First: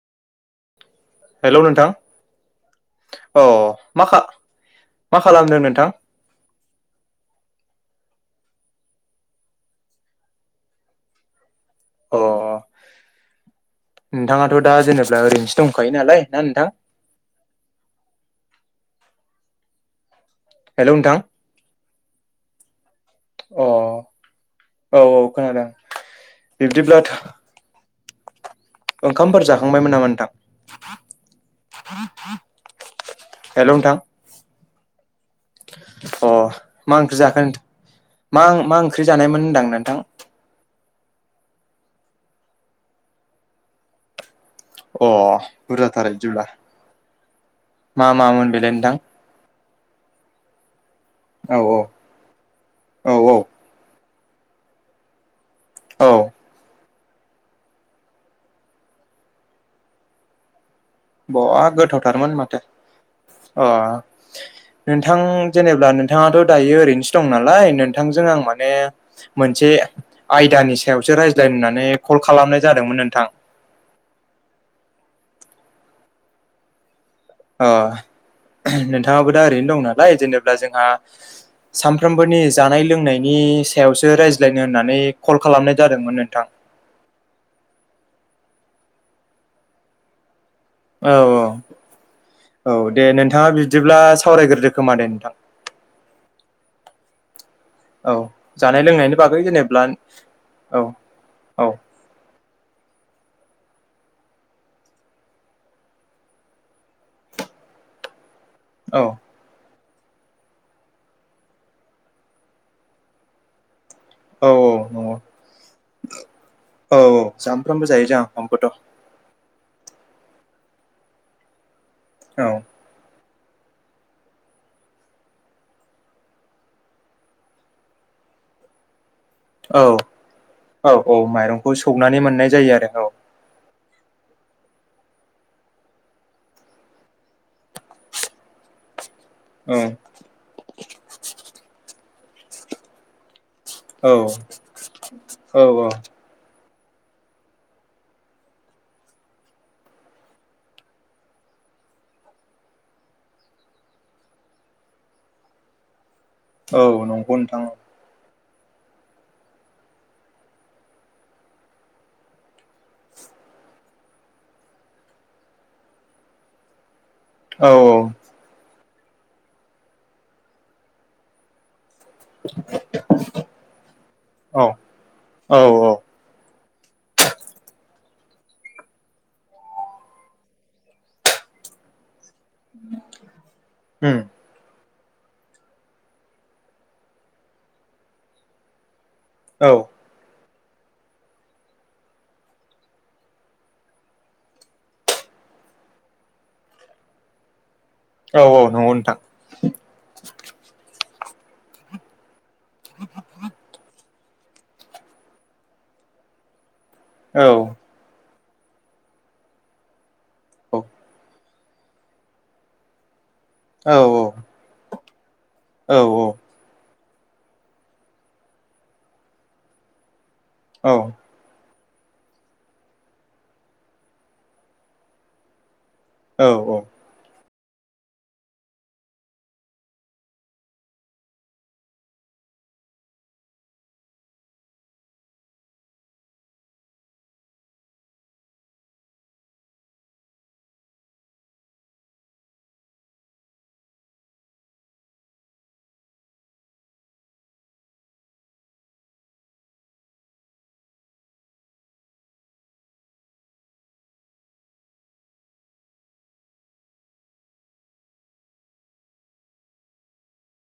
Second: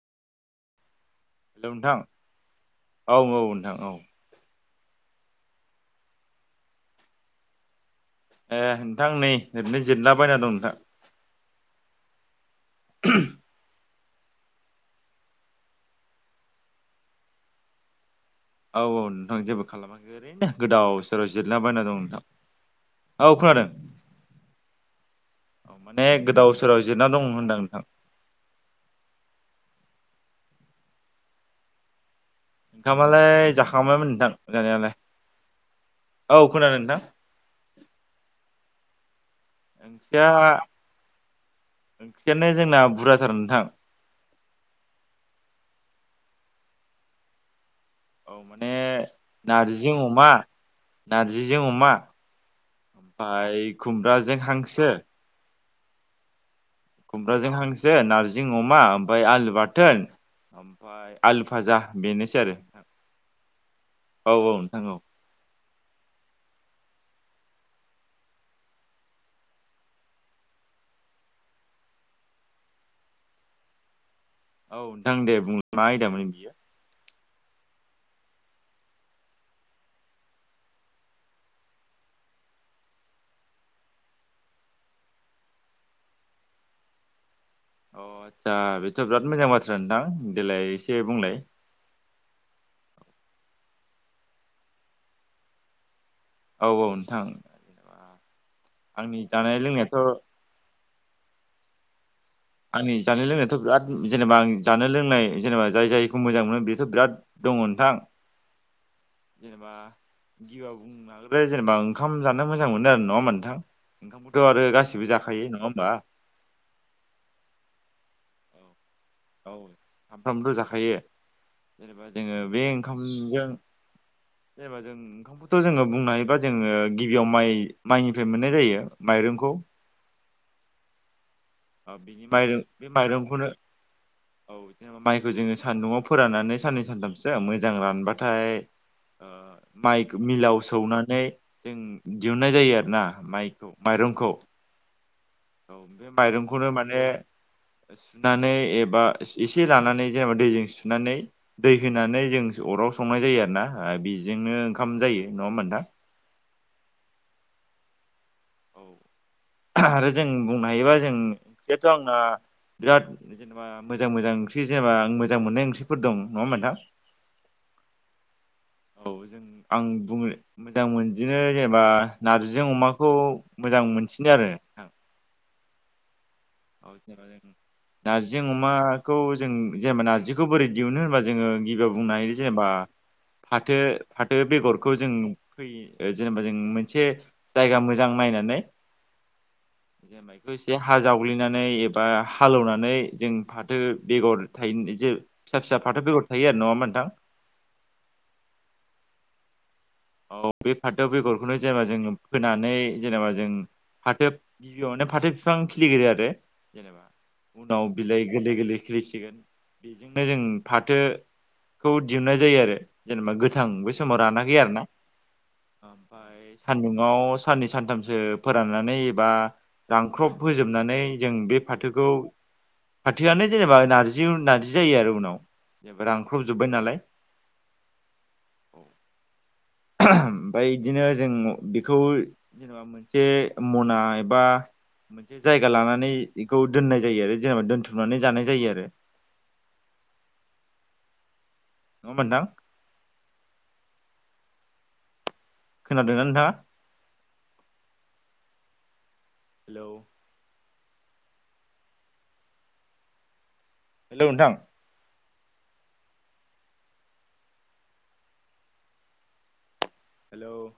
Hello नोंथां औ अ नोंथां औ मा खा मा खालामदों नोंथां ए नोंथां नै ओरैनो जिरायलाबायना दं नोंथां अ [unintelligible] [inaudible] नोंथाङाथ' दा जेनेबा ओरैनोसो दंखायो नालाय ना नोंथां औ औ नोंथां जेबो खालामाखै। ओरैनो गोदाव हेलौ नोंथां सोराव जिरायला बायना दं नोंथां औ अ खोनादों। औ औ खोनादों माने गोदाव सोराव बिब्दिब्ला जिरायना दं होनदां नोंथां। ओंखामफोर जाखांबायमोन नामा नोंथां? ओंखामालाय जाखांबायमोन नोंथां जानायालाय अ औ खोनादों मा नोंथां ओंख्रि जाखो नों मा मा ओंख्रि जानायमोन? होनदां नोंथां ओंख्रिया ओंख्रियानो जोंना बुरजाथार नोंथां। अ बुरजाथार बिदिब्ला मा मामोन बेलाय नोंथां? नार्जिजों अमा औ नार्जिजों अमा औ औ औ ओमफ्राय खुम खुमब्राजों हांसो। औ खुमब्राजों हांसो नार्जि अमा ओमफ्राय आलु बाथोन- ओमफ्राय आलु बहा फाजा गोथावथारमोन बेनोसै आरो माथो अ औ औ औ नोंथां जेनेबा नोंथाङाथ' दायो ओरैनोसो दं नालाय नोंथांजों आं माने मोनसे आयदानि सायावसो रायज्लाय होननानै कल खालामनाय जादोंमोन नोंथां औ नोंथां दे बुंलाय आयदामोन बियो अ नोंथाङाबो दा ओरैनो दं नालाय जेनेब्ला जोंहा सानफ्रोमबोनि जानाय लोंनायनि सायावसो रायज्लायनो होननानै कल खालामनाय जादोंमोन नोंथां [inaudible] अ आतसा बेथ' बिराद मोजां बाथ्रा नोंथां देेलाय एसे औ बुंलाय औ दे नोंथाङा बिदिब्ला सावरायग्रोदो खोमा दे नोंथां। औ औ नोंथां। औ जानाय आंनि लोंनायनि बागै जानाय जेनेब्ला लोंनायाथ' औ औ। आंनि जानाय लोंनायाथ' बिराद जेनेबा आं जानो लोंनाय जेनेबा जाय जायखौ मोजां मोनो बेथ' बिराद दङ नोंथां औ जेनेबा गिउआ [unintelligible] जेनेबा ओंखाम जानो मोजां मोनो आरो नङा होनबा नोंथां ओंखामबोथ' औ आरो गासिबो नंगौ जाखायो नङा होमबा सामफ्रामबो जायो जोंहा ओंखामखो थ'। औ सामफ्रामबो जाखायो जेनेबा जोंङो औ बे ओंखामजों [inaudible] जेनेबा जों ओंखामखौथ' जोंङो बुंनो हायोबा जोंङो गिबियाव माइ- माइनिफ्राय मोननाय जायो माइरंखौ औ औ- औ माइरंखौ ओ सौनानै बिनि मोननाय माइरं जायो बे आरो औ माइरंखौनो [inaudible] औ माइखौ जोङो सान्दुंआव फोराननानै साननै सानथामसो मोजां रानबाथाय औ माइ मिलाव सौनानै जों दिहुननाय जायो आरो ना माइ औ। औ बे माइरंखौनो माने सुनानै एबा एसे लानानै जेनेबा दैजों सुनानै दै होनानै जों अराव संनाय जायो आरो ना बेजोंनो ओंखाम जायो नङा होनबा नोंथां औ नंगौ नोंथां औ आरो जों बुंनो हायोबा जों किनथु आंना बिराद जेनेबा मोजां - मोजां ओंख्रि जेनेबा आं मोजां मोननाय ओंख्रिफोर दं नङा होनबा नोंथां औ- औ औ जों आं बुंनो मोजां [unintelligible] दिनो जेनेबा नारजिजों अमाखौ मोजां मोनसिनो आरो। औ औ औ। [unintelligible] नार्जि अमाखौ जों जेबेना जिखौ बोरै दिहुनो होनबा जोङो गिबियाव बुंनो हायो जेनेबा [inaudible] फाथो उम फाथो बेगर खौ जों फै जेनेबा जों मोनसे जायगा मोजां नायनानै औ [unintelligible] एसे हाजाव [unintelligible] ग्लिनानै एबा हालेवनानै जों फाथो बेगर थायो जे फिसा फिसा फाथो बेगर थायो आरो नङामोनोंथां औ औ नंगौ नोंथां औ बे फाथो बेगरखौनो जेनेबा जों फोनानै जेनेबा जों फाथो गिबियाव फाथो बिफां खिलिग्रोयो आरो औ जेनेबा उनाव बिलाइ गोरलै गोरलै खिलिसिगोन बेजोंनो जों औ फाथो खौ दिहुननाय जायो आरो जेनेबा गोथां औ बै समाव रानाखै आरो ना ओमफ्राय सान्दुं आव साननै सानथामसो फोराननानै एबा रांख्रब औ फोजोबनानै जों बे फाथोखौ फाथोआनो जेनेबा नारजि नार्जि जायो आरो उनाव जेनेबा औ रानख्रबजोब्बाय औ नालाय [inaudible] [inaudible] ओमफ्राय इदिनो जों बेखौ जेनेबा मोनसे मना एबा मोनसे जायगा लानानै बेखौ दोननाय जायो आरो जेनेबा दोनथुमनानै जानाय जायो आरो [inaudible] नंङा होमबा नोंथां खोनादोंना नोंथांङा? हेल' हेल' नोंथां हेल'